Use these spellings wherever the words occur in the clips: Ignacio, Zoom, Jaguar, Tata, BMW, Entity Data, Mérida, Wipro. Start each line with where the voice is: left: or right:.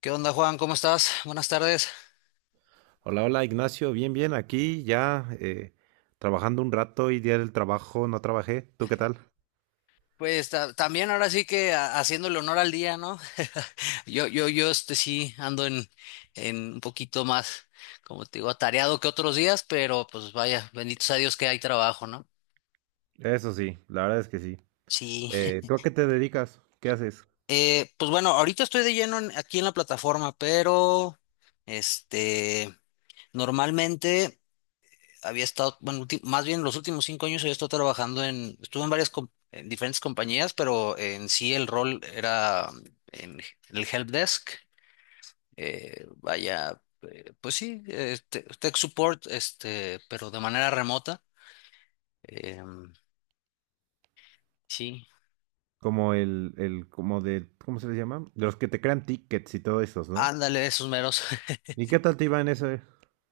left: ¿Qué onda, Juan? ¿Cómo estás? Buenas tardes.
right: Hola, hola Ignacio, bien, bien, aquí ya trabajando un rato y día del trabajo no trabajé. ¿Tú qué tal?
left: Pues también ahora sí que haciéndole honor al día, ¿no? Yo, sí ando en un poquito más, como te digo, atareado que otros días, pero pues vaya, bendito sea Dios que hay trabajo, ¿no?
right: Eso sí, la verdad es que sí.
left: Sí.
right: ¿Tú a qué te dedicas? ¿Qué haces?
left: Pues bueno, ahorita estoy de lleno aquí en la plataforma, pero este, normalmente. Había estado, bueno, más bien los últimos 5 años había estado trabajando estuve en varias, en diferentes compañías, pero en sí el rol era en el help desk, vaya, pues sí, tech support, pero de manera remota, em, sí,
right: Como como de, ¿cómo se les llama? De los que te crean tickets y todo esos, ¿no?
left: ándale, esos meros.
right: ¿Y qué tal te iba en ese?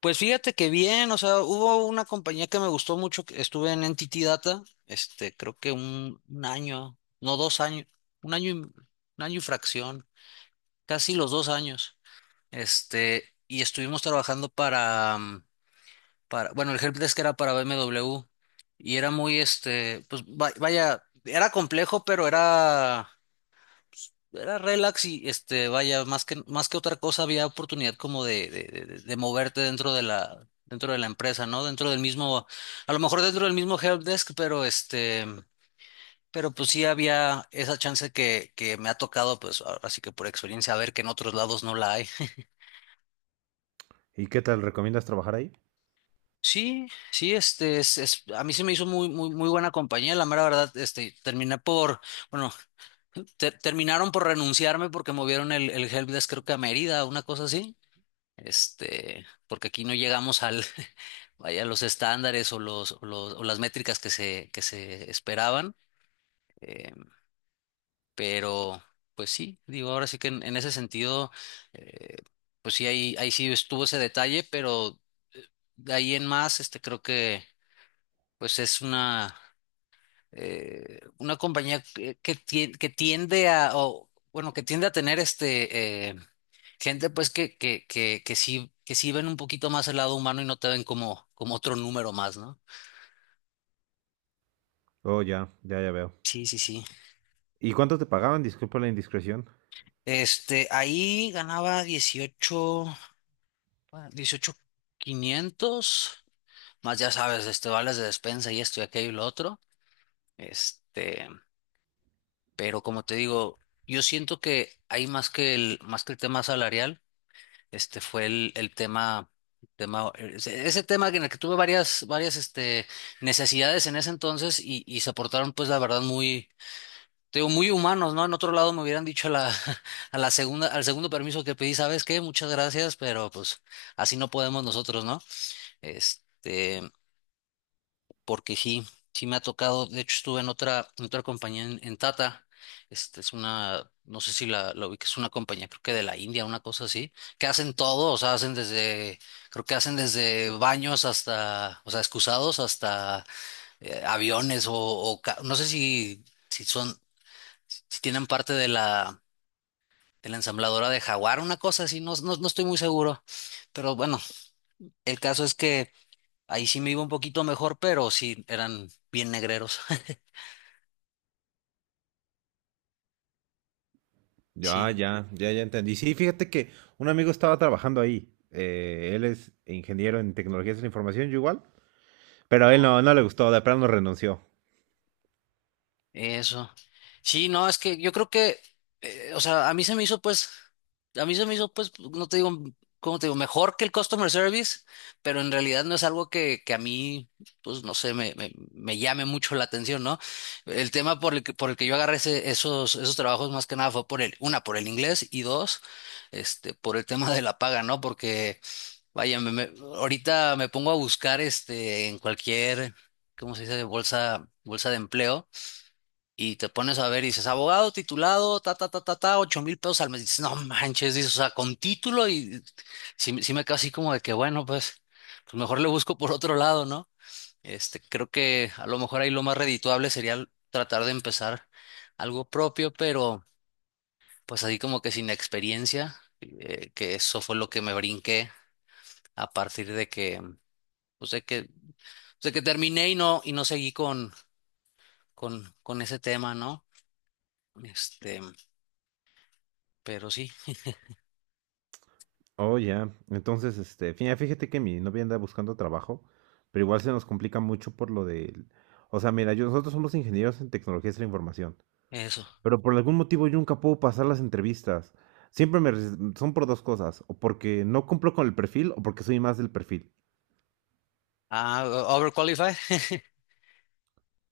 left: Pues fíjate que bien, o sea, hubo una compañía que me gustó mucho, que estuve en Entity Data. Creo que un año, no 2 años, un año, un año y fracción, casi los 2 años. Y estuvimos trabajando para, bueno, el helpdesk era para BMW y era muy, pues vaya, era complejo, pero era relax y, vaya, más que otra cosa había oportunidad como de moverte dentro de la empresa, ¿no? Dentro del mismo, a lo mejor dentro del mismo helpdesk, pero pero pues sí había esa chance que me ha tocado, pues, así que por experiencia, a ver que en otros lados no la hay.
right: ¿Y qué tal? ¿Recomiendas trabajar ahí?
left: Sí, sí, a mí se me hizo muy, muy, muy buena compañía, la mera verdad. Terminé por, bueno, terminaron por renunciarme porque movieron el helpdesk creo que a Mérida, una cosa así. Porque aquí no llegamos al, vaya, los estándares o o las métricas que se esperaban, eh, pero, pues sí, digo, ahora sí que en ese sentido, eh, pues sí, ahí sí estuvo ese detalle, pero eh, de ahí en más, creo que pues es una compañía que tiende a, o, bueno, que tiende a tener gente pues que sí ven un poquito más el lado humano y no te ven como otro número más, ¿no?
right: Oh, ya, ya, ya veo.
left: Sí, sí, sí.
right: ¿Y cuánto te pagaban? Disculpa la indiscreción.
left: Ahí ganaba 18 bueno, 18,500, más ya sabes, vales de despensa y esto y aquello y lo otro. Este, pero como te digo, yo siento que hay más que el tema salarial. Este fue el tema, tema ese tema en el que tuve varias necesidades en ese entonces y se aportaron pues la verdad muy, te digo, muy humanos, ¿no? En otro lado me hubieran dicho a la segunda, al segundo permiso que pedí, ¿sabes qué? Muchas gracias, pero pues así no podemos nosotros, ¿no? Este, Porque sí, sí me ha tocado. De hecho, estuve en otra compañía en Tata. Este es una, no sé si la ubiques, es una compañía, creo que de la India, una cosa así, que hacen todo, o sea, hacen desde, creo que hacen desde baños hasta, o sea, excusados hasta aviones no sé si son, si tienen parte de la ensambladora de Jaguar, una cosa así. No, no, no estoy muy seguro, pero bueno, el caso es que ahí sí me iba un poquito mejor, pero sí eran bien negreros.
right: Ya,
left: Sí,
right: ya, ya, ya entendí. Sí, fíjate que un amigo estaba trabajando ahí. Él es ingeniero en tecnologías de la información, yo igual. Pero a él no, no le gustó, de plano renunció.
left: eso. Sí, no, es que yo creo que, o sea, a mí se me hizo pues, a mí se me hizo pues, no te digo, ¿cómo te digo? Mejor que el customer service, pero en realidad no es algo que a mí, pues, no sé, me llame mucho la atención, ¿no? El tema por el que yo agarré esos trabajos más que nada fue por el, una, por el inglés y dos, por el tema de la paga, ¿no? Porque, vaya, ahorita me pongo a buscar, en cualquier, ¿cómo se dice? Bolsa, bolsa de empleo. Y te pones a ver y dices, abogado titulado, ta, ta, ta, ta, ta, 8,000 pesos al mes. Dices, no manches, dices, o sea, con título y sí, sí me quedo así como de que, bueno, pues, pues mejor le busco por otro lado, ¿no? Creo que a lo mejor ahí lo más redituable sería tratar de empezar algo propio, pero pues así como que sin experiencia, que eso fue lo que me brinqué a partir de que, pues de que terminé y no seguí con ese tema, ¿no? Este, pero sí,
right: Oh, ya. Entonces, este, fíjate que mi novia anda buscando trabajo, pero igual se nos complica mucho por lo del… O sea, mira, nosotros somos ingenieros en tecnologías de la información,
left: eso.
right: pero por algún motivo yo nunca puedo pasar las entrevistas. Siempre me… son por dos cosas, o porque no cumplo con el perfil o porque soy más del perfil.
left: Ah, overqualified.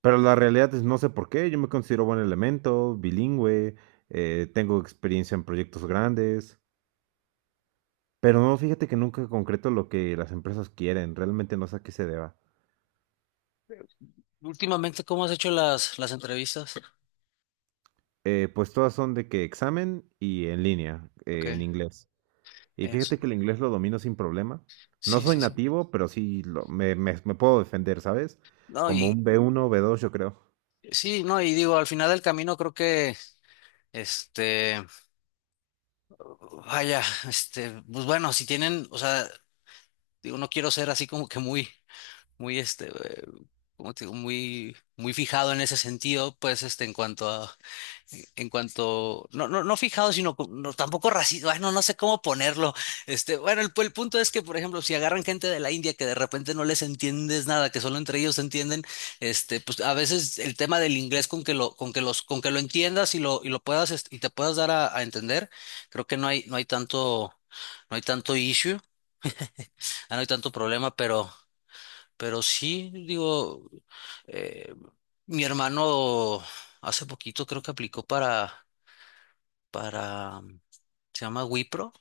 right: Pero la realidad es no sé por qué, yo me considero buen elemento, bilingüe, tengo experiencia en proyectos grandes, pero no, fíjate que nunca concreto lo que las empresas quieren, realmente no sé a qué se deba.
left: Últimamente, ¿cómo has hecho las entrevistas?
right: Pues todas son de que examen y en línea,
left: Ok,
right: en inglés. Y fíjate
left: eso.
right: que el inglés lo domino sin problema. No
left: Sí,
right: soy
left: sí, sí.
right: nativo, pero sí me puedo defender, ¿sabes?
left: No,
right: Como
left: y
right: un B1, B2, yo creo.
left: sí, no, y digo, al final del camino creo que, este, vaya, pues bueno, si tienen, o sea, digo, no quiero ser así como que muy, muy, como te digo, muy, muy fijado en ese sentido, pues, en cuanto a en cuanto, no, no, no fijado, sino no, tampoco racista, no no sé cómo ponerlo. Bueno, el punto es que, por ejemplo, si agarran gente de la India que de repente no les entiendes nada, que solo entre ellos se entienden, pues a veces el tema del inglés con que lo, con que los, con que lo entiendas y lo puedas, y te puedas dar a entender, creo que no hay, no hay tanto, no hay tanto issue, ah, no hay tanto problema, pero sí, digo, eh, mi hermano hace poquito creo que aplicó para para, se llama Wipro.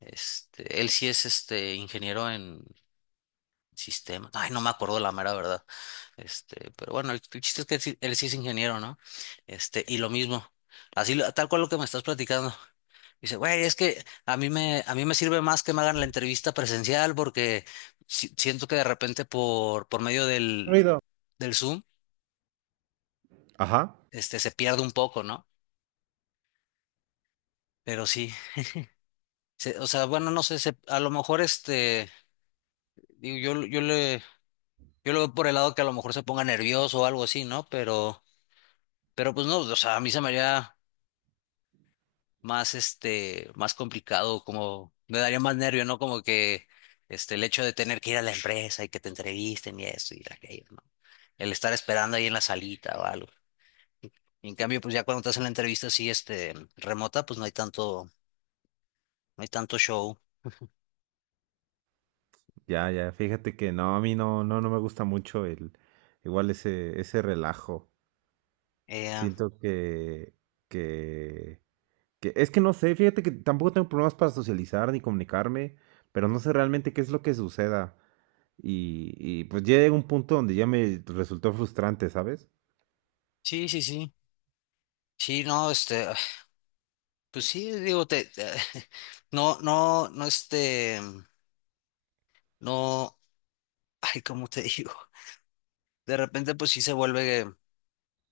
left: Él sí es ingeniero en sistemas, ay, no me acuerdo la mera verdad. Pero bueno, el chiste es que él sí es ingeniero, ¿no? Y lo mismo, así, tal cual lo que me estás platicando. Dice, güey, es que a mí me sirve más que me hagan la entrevista presencial porque siento que de repente por medio del,
right: Ruido.
left: del Zoom,
right: Ajá.
left: se pierde un poco, ¿no? Pero sí, o sea, bueno, no sé, a lo mejor digo, yo lo veo por el lado que a lo mejor se ponga nervioso o algo así, ¿no? Pero pues no, o sea, a mí se me haría más, más complicado, como me daría más nervio, ¿no? Como que, el hecho de tener que ir a la empresa y que te entrevisten y esto y aquello, ¿no? El estar esperando ahí en la salita o algo. Y en cambio, pues ya cuando estás en la entrevista así, remota, pues no hay tanto show.
right: Ya, ya, fíjate que no, a mí no, no, no me gusta mucho igual ese, ese relajo.
left: Eh,
right: Siento que Que, es que no sé, fíjate que tampoco tengo problemas para socializar ni comunicarme, pero no sé realmente qué es lo que suceda. Y pues ya llega un punto donde ya me resultó frustrante, ¿sabes?
left: sí, sí, sí. Sí, no, pues sí, digo, no, no, no, no. Ay, ¿cómo te digo? De repente, pues sí se vuelve,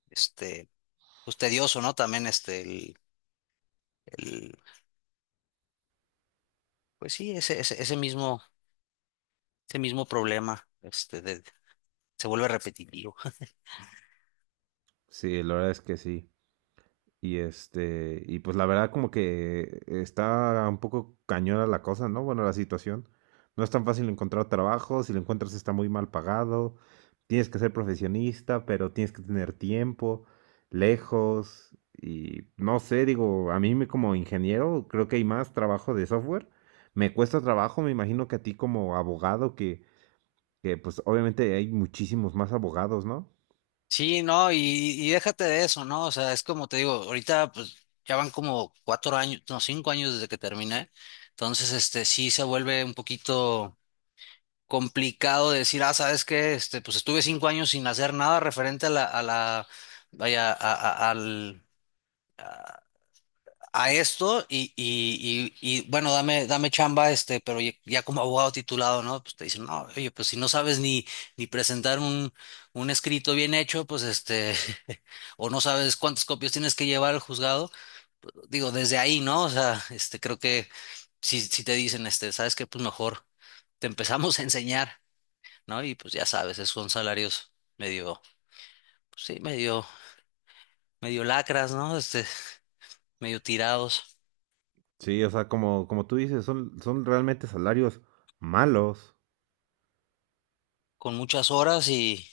left: este, pues tedioso, ¿no? También, el, pues sí, ese mismo problema, de, se vuelve repetitivo.
right: Sí, la verdad es que sí. Y este, y pues la verdad como que está un poco cañona la cosa, ¿no? Bueno, la situación. No es tan fácil encontrar trabajo, si lo encuentras está muy mal pagado, tienes que ser profesionista, pero tienes que tener tiempo, lejos, y no sé, digo, como ingeniero creo que hay más trabajo de software. Me cuesta trabajo, me imagino que a ti como abogado, que pues obviamente hay muchísimos más abogados, ¿no?
left: Sí, no, y déjate de eso, ¿no? O sea, es como te digo, ahorita, pues, ya van como 4 años, no, 5 años desde que terminé. Entonces, sí se vuelve un poquito complicado de decir, ah, ¿sabes qué? Pues estuve 5 años sin hacer nada referente vaya, a- al, a esto y, bueno, dame chamba, pero ya como abogado titulado, ¿no? Pues te dicen, no, oye, pues si no sabes ni presentar un escrito bien hecho, pues o no sabes cuántas copias tienes que llevar al juzgado, pues, digo, desde ahí, ¿no? O sea, creo que si te dicen, ¿sabes qué? Pues mejor te empezamos a enseñar, ¿no? Y pues ya sabes, esos son salarios medio, pues, sí, medio lacras, ¿no? Medio tirados,
right: Sí, o sea, como, como tú dices, son, son realmente salarios malos,
left: con muchas horas y...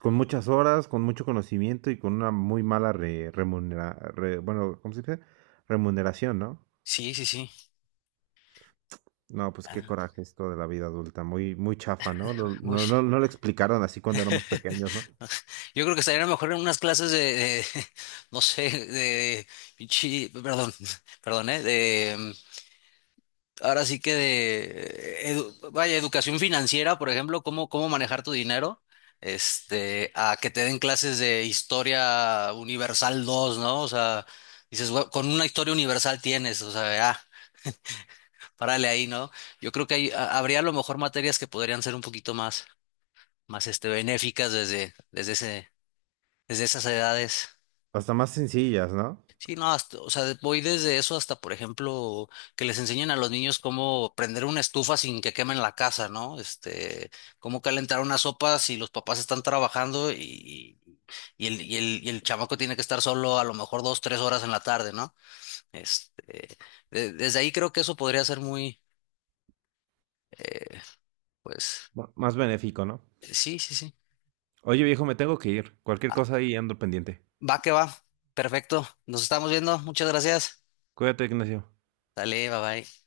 right: con muchas horas, con mucho conocimiento y con una muy mala remunera, bueno, ¿cómo se dice? Remuneración, ¿no?
left: Sí, sí, sí.
right: No, pues qué
left: Ah,
right: coraje esto de la vida adulta, muy, muy chafa, ¿no? No,
left: uy,
right: no, no, no lo explicaron así cuando éramos pequeños, ¿no?
left: no sé. Yo creo que estaría mejor en unas clases no sé, de, perdón, perdón, ¿eh? De, ahora sí que de, vaya, educación financiera, por ejemplo, cómo manejar tu dinero, a que te den clases de historia universal dos, ¿no? O sea, dices: "Güey, con una historia universal tienes, o sea, ah, párale ahí", ¿no? Yo creo que habría a lo mejor materias que podrían ser un poquito más, más benéficas desde esas edades.
right: Hasta más sencillas, ¿no?
left: Sí, no, o sea, voy desde eso hasta, por ejemplo, que les enseñen a los niños cómo prender una estufa sin que quemen la casa, ¿no? Cómo calentar una sopa si los papás están trabajando y el chamaco tiene que estar solo a lo mejor 2, 3 horas en la tarde, ¿no? Este, Desde ahí creo que eso podría ser muy, eh, pues,
right: Más benéfico, ¿no?
left: sí, sí, sí.
right: Oye, viejo, me tengo que ir. Cualquier cosa ahí ando pendiente.
left: Va que va. Perfecto. Nos estamos viendo. Muchas gracias.
right: Cuídate, Ignacio.
left: Dale, bye bye.